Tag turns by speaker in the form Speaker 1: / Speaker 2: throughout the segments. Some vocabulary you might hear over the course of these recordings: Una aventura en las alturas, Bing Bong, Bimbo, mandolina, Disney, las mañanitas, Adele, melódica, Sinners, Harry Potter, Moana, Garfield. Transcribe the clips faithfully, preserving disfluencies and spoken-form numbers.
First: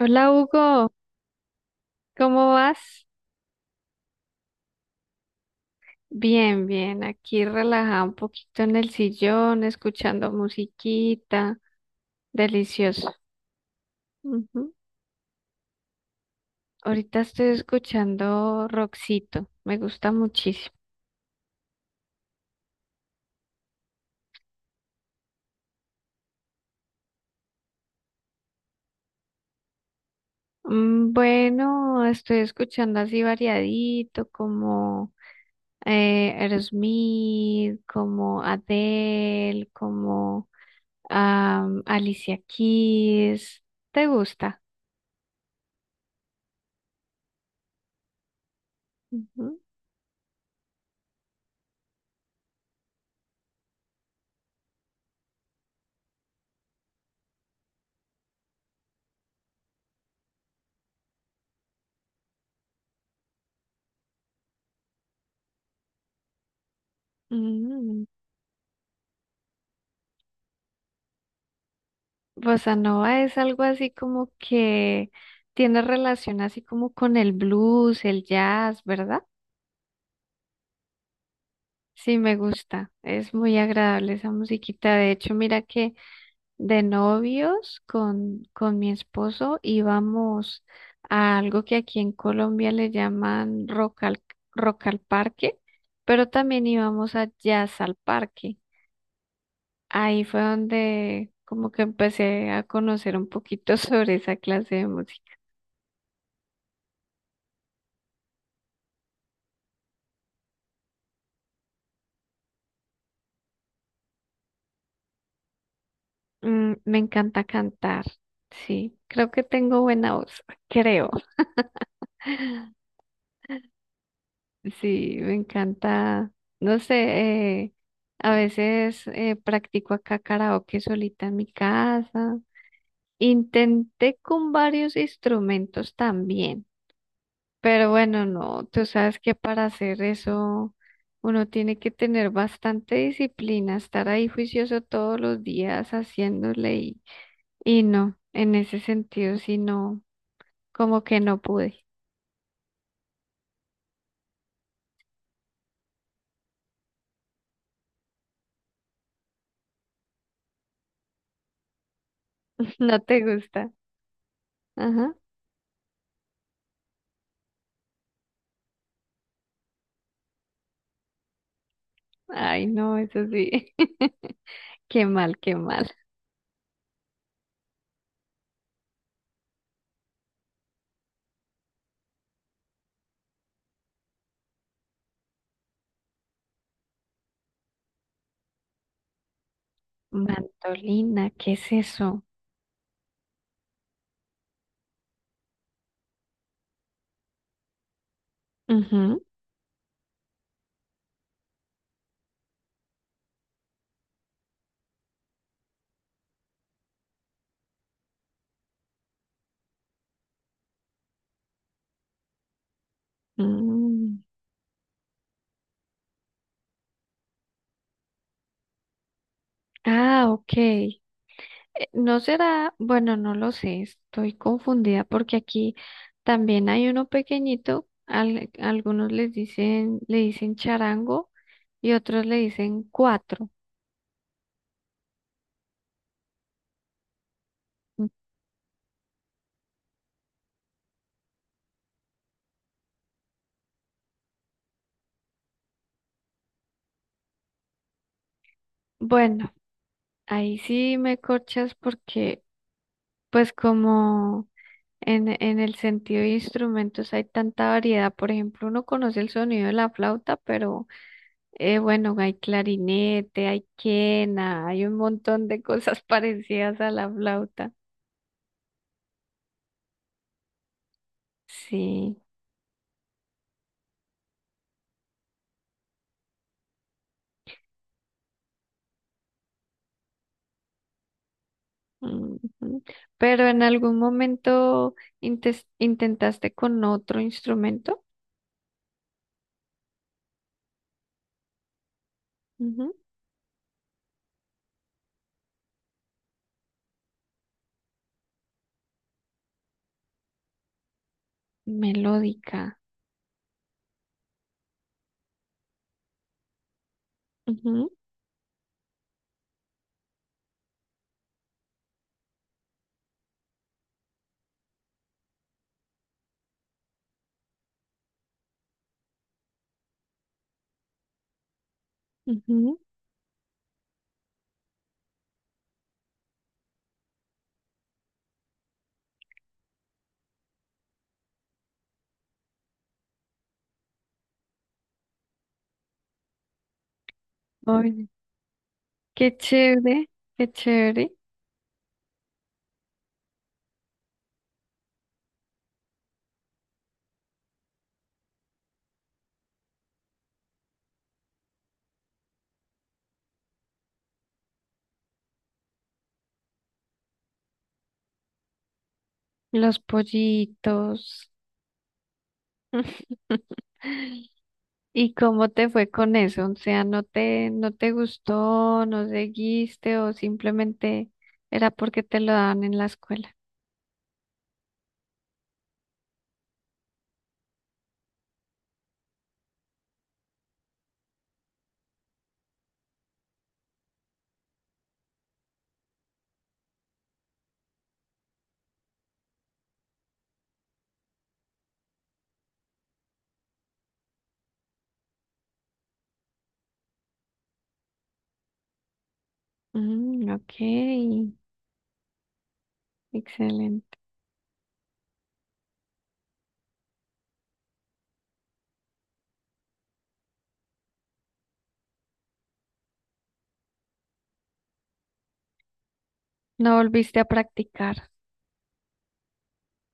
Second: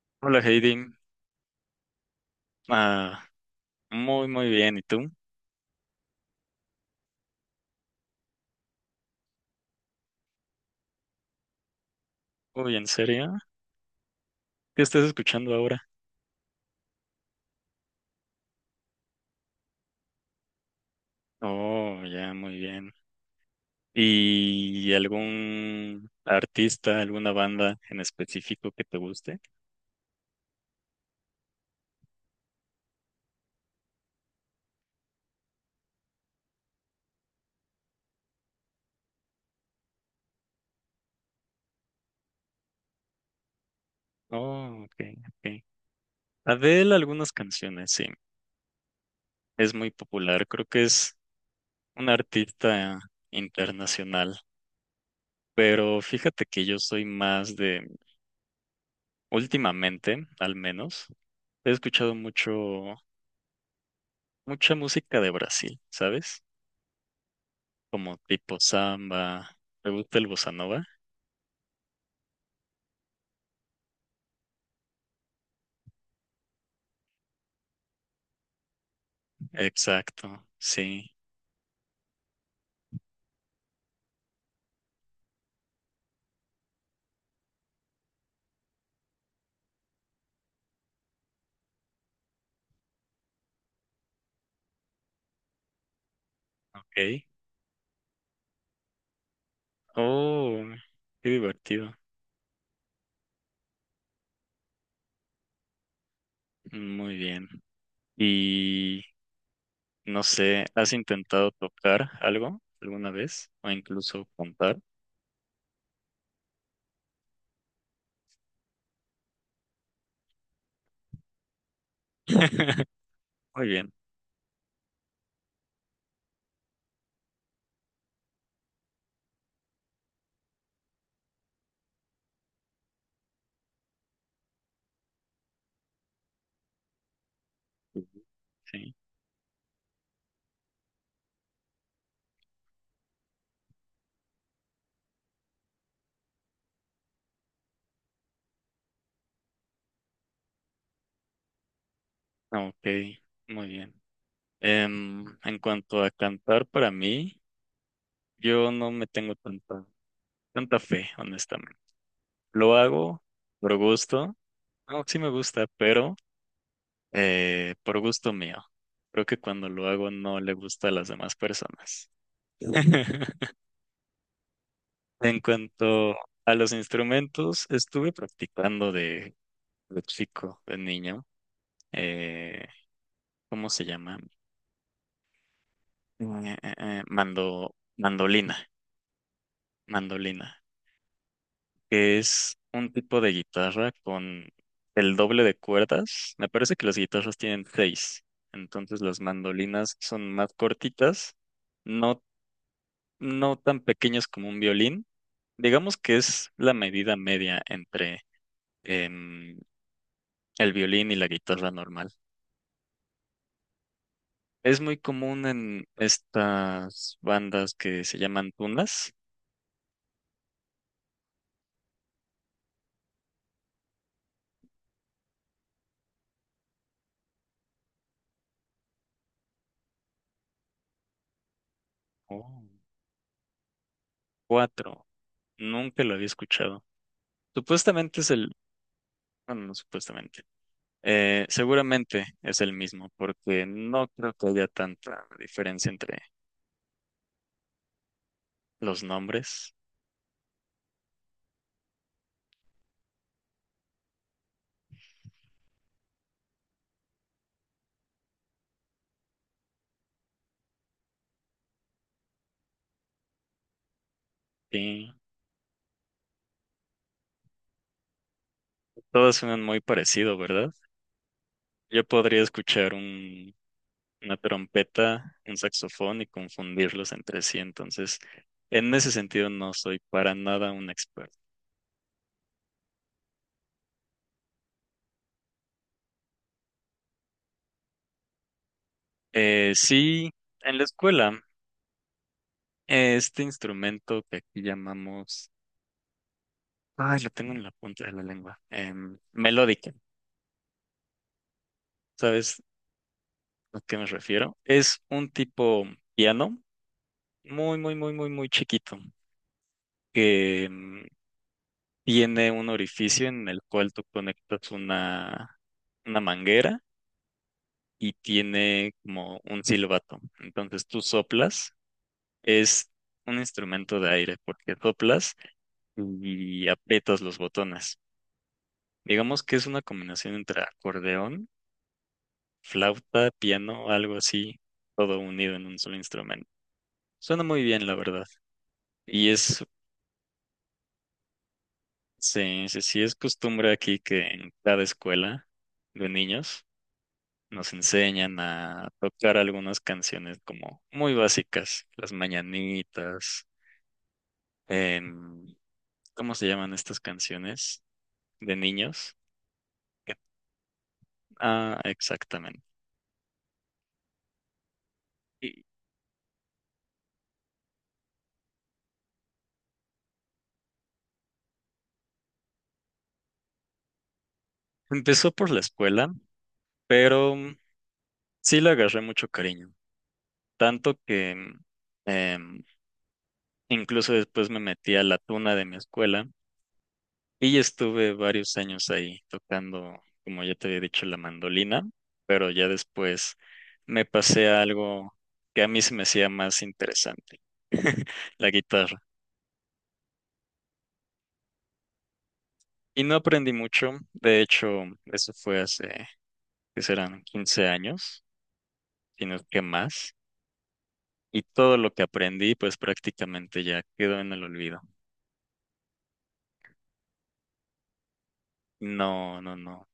Speaker 1: Hola
Speaker 2: Hola
Speaker 1: Hugo,
Speaker 2: Heidi,
Speaker 1: ¿cómo vas?
Speaker 2: ah, muy muy bien, ¿y tú?
Speaker 1: Bien, bien, aquí relajada un poquito en el sillón, escuchando musiquita,
Speaker 2: Uy, ¿en
Speaker 1: delicioso.
Speaker 2: serio?
Speaker 1: Ujú.
Speaker 2: ¿Qué estás escuchando ahora?
Speaker 1: Ahorita estoy escuchando Roxito, me gusta muchísimo.
Speaker 2: Oh, ya, muy bien. ¿Y algún artista, alguna banda en específico que te guste?
Speaker 1: Mm, Bueno, estoy escuchando así variadito, como eh, Aerosmith, como Adele, como am, Alicia Keys. ¿Te gusta?
Speaker 2: Oh, ok, ok. Adele, algunas canciones, sí,
Speaker 1: Ujú.
Speaker 2: es muy popular, creo que es un artista internacional, pero fíjate que yo soy más de, últimamente, al menos, he escuchado mucho, mucha música de Brasil, ¿sabes?
Speaker 1: Mm.
Speaker 2: Como tipo samba. ¿Te gusta el bossa nova?
Speaker 1: Bossa nova es algo así como que tiene relación así como con el blues, el jazz, ¿verdad?
Speaker 2: Exacto, sí.
Speaker 1: Sí, me gusta. Es muy agradable esa musiquita. De hecho, mira que de novios con, con mi esposo íbamos a algo que aquí en Colombia le llaman rock al, rock al parque, pero también íbamos
Speaker 2: Ok.
Speaker 1: a jazz al parque. Ahí fue
Speaker 2: Oh, qué
Speaker 1: donde como que
Speaker 2: divertido.
Speaker 1: empecé a conocer un poquito sobre esa clase de música.
Speaker 2: Muy bien. Y no sé, ¿has intentado tocar algo alguna vez? O incluso contar.
Speaker 1: Mm, me encanta cantar, sí. Creo que tengo buena voz, creo.
Speaker 2: Muy bien.
Speaker 1: Sí, me encanta. No sé, eh, a veces eh, practico acá karaoke solita en mi casa. Intenté con varios instrumentos también, pero bueno, no, tú
Speaker 2: Sí.
Speaker 1: sabes que para hacer eso uno tiene que tener bastante disciplina, estar ahí juicioso todos los días haciéndole y, y no, en ese sentido, sí no. Como que no pude.
Speaker 2: Ah, ok, muy bien. Em, en cuanto a cantar, para mí, yo no me tengo tanta, tanta fe, honestamente. Lo
Speaker 1: No te
Speaker 2: hago
Speaker 1: gusta.
Speaker 2: por gusto. No,
Speaker 1: Ajá.
Speaker 2: sí me gusta, pero eh, por gusto mío. Creo que cuando lo hago no le gusta a las demás personas.
Speaker 1: Ay, no, eso sí. Qué mal,
Speaker 2: En
Speaker 1: qué mal.
Speaker 2: cuanto a los instrumentos, estuve practicando de, de chico, de niño. eh, ¿Cómo se llama? Eh, eh, eh, mando, mandolina, mandolina,
Speaker 1: Mantolina, ¿qué es
Speaker 2: que
Speaker 1: eso?
Speaker 2: es un tipo de guitarra con el doble de cuerdas. Me parece que las guitarras tienen seis, entonces las
Speaker 1: Ujú.
Speaker 2: mandolinas son más cortitas, no no tan pequeñas como un violín. Digamos que es la medida media entre em, el violín y la guitarra normal.
Speaker 1: Mm.
Speaker 2: Es muy común en estas bandas que se llaman tunas.
Speaker 1: Ah, ok. Eh, no será, bueno, no lo sé, estoy confundida porque aquí también hay uno pequeñito, al- algunos les dicen, le dicen charango y otros le
Speaker 2: Oh.
Speaker 1: dicen cuatro.
Speaker 2: Cuatro. Nunca lo había escuchado. Supuestamente es el... Bueno, no supuestamente. Eh, seguramente es el mismo, porque no creo que haya tanta diferencia entre los
Speaker 1: Bueno,
Speaker 2: nombres.
Speaker 1: ahí sí me corchas porque pues como En, en el sentido de instrumentos hay tanta variedad. Por ejemplo, uno conoce el sonido de la flauta, pero eh, bueno, hay clarinete, hay quena, hay un
Speaker 2: Sí,
Speaker 1: montón de cosas parecidas a la flauta.
Speaker 2: todos suenan muy parecido, ¿verdad? Yo
Speaker 1: Sí.
Speaker 2: podría escuchar un una trompeta, un saxofón y confundirlos entre sí. Entonces, en ese sentido no soy para nada un experto.
Speaker 1: Ujú. Pero en algún momento intes- intentaste con otro instrumento.
Speaker 2: Eh, sí, en la escuela,
Speaker 1: Ujú.
Speaker 2: eh, este instrumento que aquí llamamos, ay, lo tengo en la punta de la lengua, em, melódica, ¿sabes
Speaker 1: Melódica.
Speaker 2: a qué me refiero? Es un tipo piano muy,
Speaker 1: Ujú,
Speaker 2: muy, muy, muy, muy chiquito que em, tiene un orificio en el cual tú conectas una, una manguera y tiene como un silbato. Entonces tú soplas,
Speaker 1: ujú.
Speaker 2: es un instrumento de aire porque soplas y aprietas los botones. Digamos que es una combinación entre acordeón, flauta, piano, algo así, todo unido en un solo instrumento. Suena muy bien, la
Speaker 1: Oye,
Speaker 2: verdad. Y
Speaker 1: qué
Speaker 2: es,
Speaker 1: chévere, qué chévere.
Speaker 2: sí, sí, sí, es costumbre aquí que en cada escuela de niños nos enseñan a tocar algunas canciones como muy básicas, las mañanitas, en, ¿cómo se llaman estas canciones de niños?
Speaker 1: Los
Speaker 2: Que-
Speaker 1: pollitos.
Speaker 2: Ah, exactamente.
Speaker 1: ¿Y cómo
Speaker 2: Y
Speaker 1: te fue con eso? O sea, ¿no te, no te gustó, no seguiste o simplemente era porque te lo daban en la escuela?
Speaker 2: empezó por la escuela, pero mm, sí le agarré mucho cariño, tanto que mm, em, incluso después me metí a la tuna de mi escuela y estuve varios años ahí tocando, como ya te había dicho, la mandolina, pero ya después me pasé a algo que a mí se me hacía más interesante, la guitarra.
Speaker 1: Mm, ok,
Speaker 2: Y no aprendí mucho.
Speaker 1: excelente.
Speaker 2: De hecho, eso fue hace, que serán quince años, sino que más. Y todo lo que aprendí, pues prácticamente ya quedó en el olvido.
Speaker 1: No volviste a practicar.
Speaker 2: No, no, no.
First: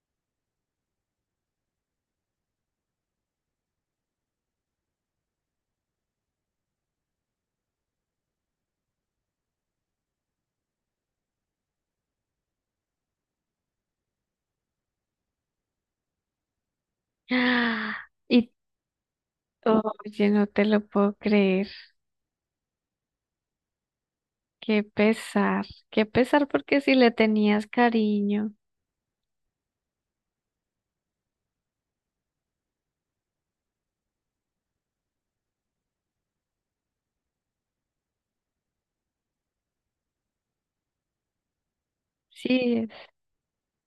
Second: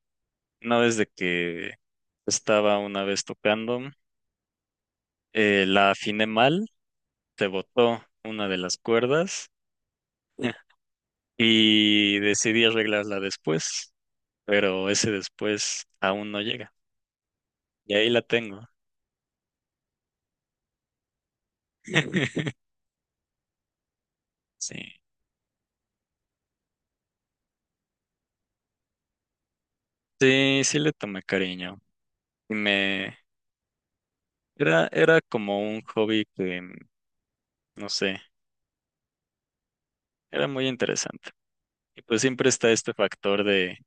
Speaker 2: No desde que estaba una vez tocando, eh, la afiné mal, se botó una de las cuerdas y decidí arreglarla después, pero ese después aún no llega. Y
Speaker 1: ¡Ah!
Speaker 2: ahí la
Speaker 1: Y,
Speaker 2: tengo.
Speaker 1: oye, no te lo puedo creer. Qué
Speaker 2: Sí,
Speaker 1: pesar, qué pesar porque si le tenías cariño.
Speaker 2: sí, sí le tomé cariño. Y me, Era, era como un hobby que, mm, no sé, era muy interesante. Y pues siempre está
Speaker 1: Sí.
Speaker 2: este
Speaker 1: Es.
Speaker 2: factor de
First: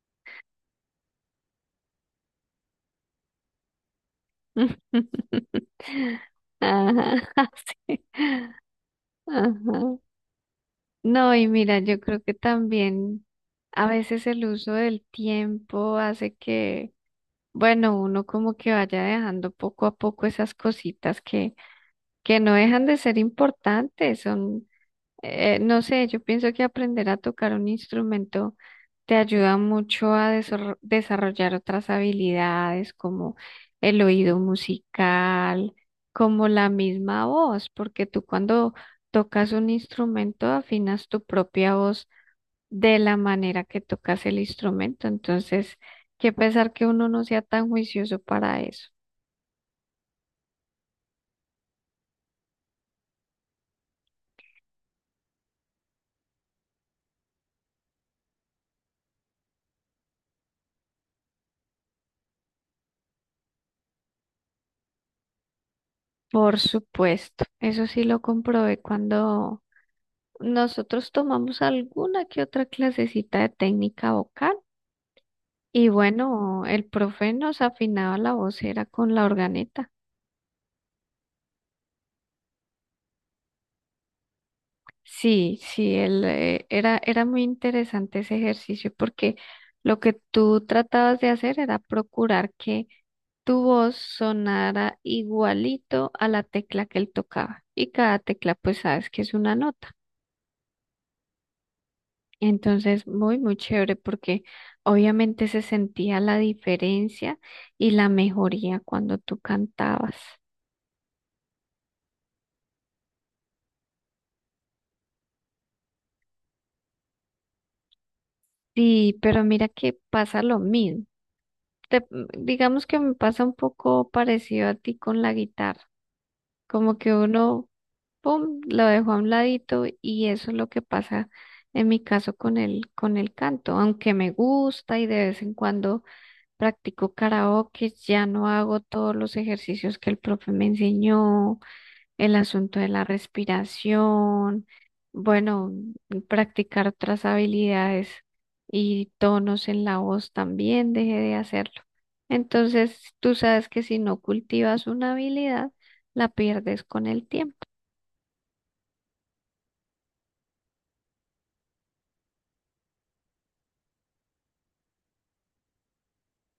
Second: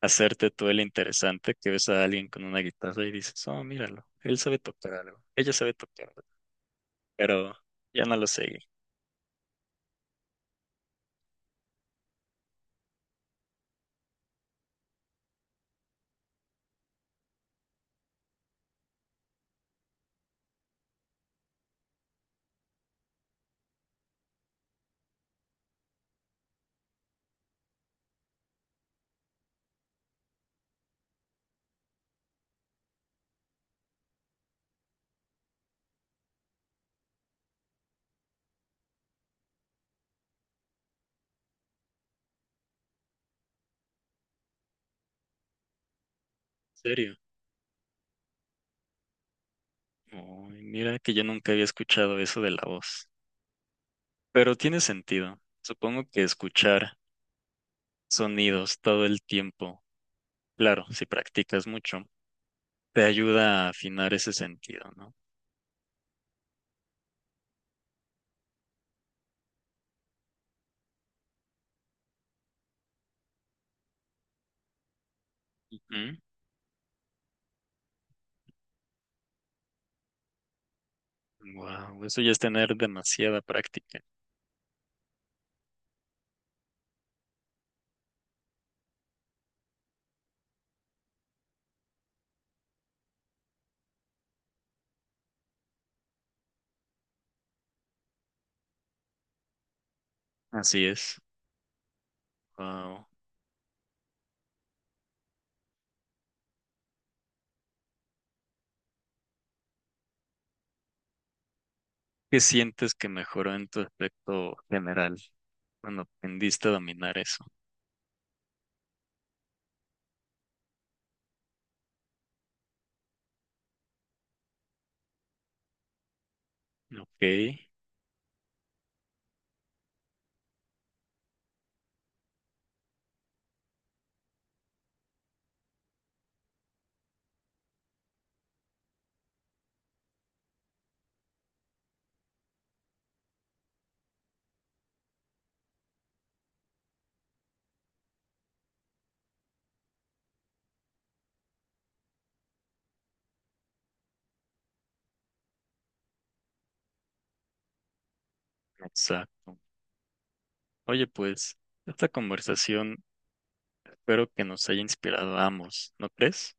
Speaker 2: hacerte tú el interesante, que ves a alguien con una guitarra y dices, oh, míralo, él sabe tocar algo, ella sabe tocar algo,
Speaker 1: Ajá,
Speaker 2: pero ya
Speaker 1: sí.
Speaker 2: no lo seguí. ¿En
Speaker 1: Ajá. No, y mira, yo creo que también a veces el uso del tiempo hace que, bueno, uno como que vaya dejando poco a poco esas cositas que, que no dejan de ser importantes, son eh, no sé, yo pienso que aprender a tocar un instrumento te ayuda mucho a desor- desarrollar otras habilidades como el oído musical, como la misma voz, porque tú cuando tocas un instrumento afinas tu propia voz de la manera que tocas el instrumento. Entonces, qué pesar que uno
Speaker 2: serio?
Speaker 1: no sea tan juicioso para eso.
Speaker 2: Ay, mira que yo nunca había escuchado eso de la voz. Pero tiene sentido. Supongo que escuchar sonidos todo el tiempo, claro, si practicas mucho, te ayuda a afinar ese sentido, ¿no?
Speaker 1: Por supuesto, eso sí lo comprobé cuando nosotros tomamos alguna que otra clasecita de técnica vocal y
Speaker 2: Ujú.
Speaker 1: bueno, el profe nos afinaba la voz, era con la organeta.
Speaker 2: Wow, eso ya es tener demasiada práctica.
Speaker 1: Sí, sí, él, eh, era, era muy interesante ese ejercicio porque lo que tú tratabas de hacer era procurar que tu voz sonara igualito a la tecla que él tocaba y cada tecla pues sabes que es una nota.
Speaker 2: Así es.
Speaker 1: Entonces,
Speaker 2: Wow.
Speaker 1: muy, muy chévere porque obviamente se sentía la diferencia y la mejoría cuando tú cantabas.
Speaker 2: ¿Qué sientes que mejoró en tu aspecto general cuando aprendiste a dominar eso?
Speaker 1: Sí, pero mira que pasa lo mismo. Te- digamos que me pasa un poco parecido a ti con la guitarra, como que
Speaker 2: Ok,
Speaker 1: uno, pum, lo dejó a un ladito y eso es lo que pasa en mi caso con el, con el canto, aunque me gusta y de vez en cuando practico karaoke, ya no hago todos los ejercicios que el profe me enseñó el asunto de la respiración, bueno, practicar otras habilidades y tonos en la voz también dejé de hacerlo. Entonces, tú sabes que si no cultivas una habilidad, la pierdes con el tiempo.
Speaker 2: exacto. Oye, pues, esta conversación espero que nos haya inspirado a ambos, ¿no crees?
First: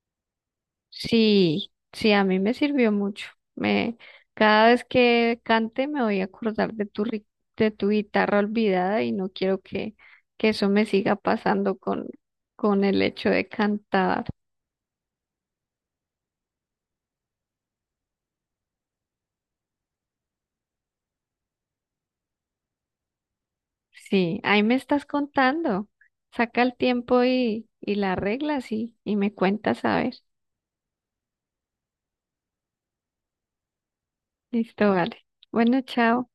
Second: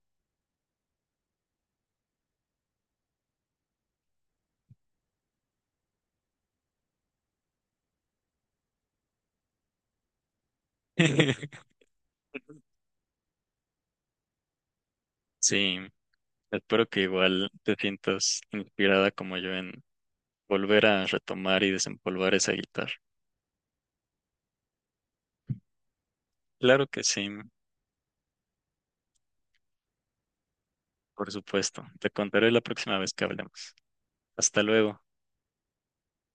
Speaker 1: Sí, sí, a mí me sirvió mucho. Me, cada vez que cante me voy a acordar de tu, ri- de tu guitarra olvidada y no quiero que, que eso me siga pasando con, con el hecho de cantar.
Speaker 2: Sí, espero que igual te sientas inspirada como yo en volver a retomar y desempolvar esa guitarra.
Speaker 1: Sí, ahí me estás contando. Saca el
Speaker 2: Claro que
Speaker 1: tiempo
Speaker 2: sí,
Speaker 1: y, y la arreglas y, y me cuentas a ver.
Speaker 2: por supuesto. Te contaré la próxima vez que hablemos. Hasta
Speaker 1: Listo,
Speaker 2: luego.
Speaker 1: vale. Bueno, chao.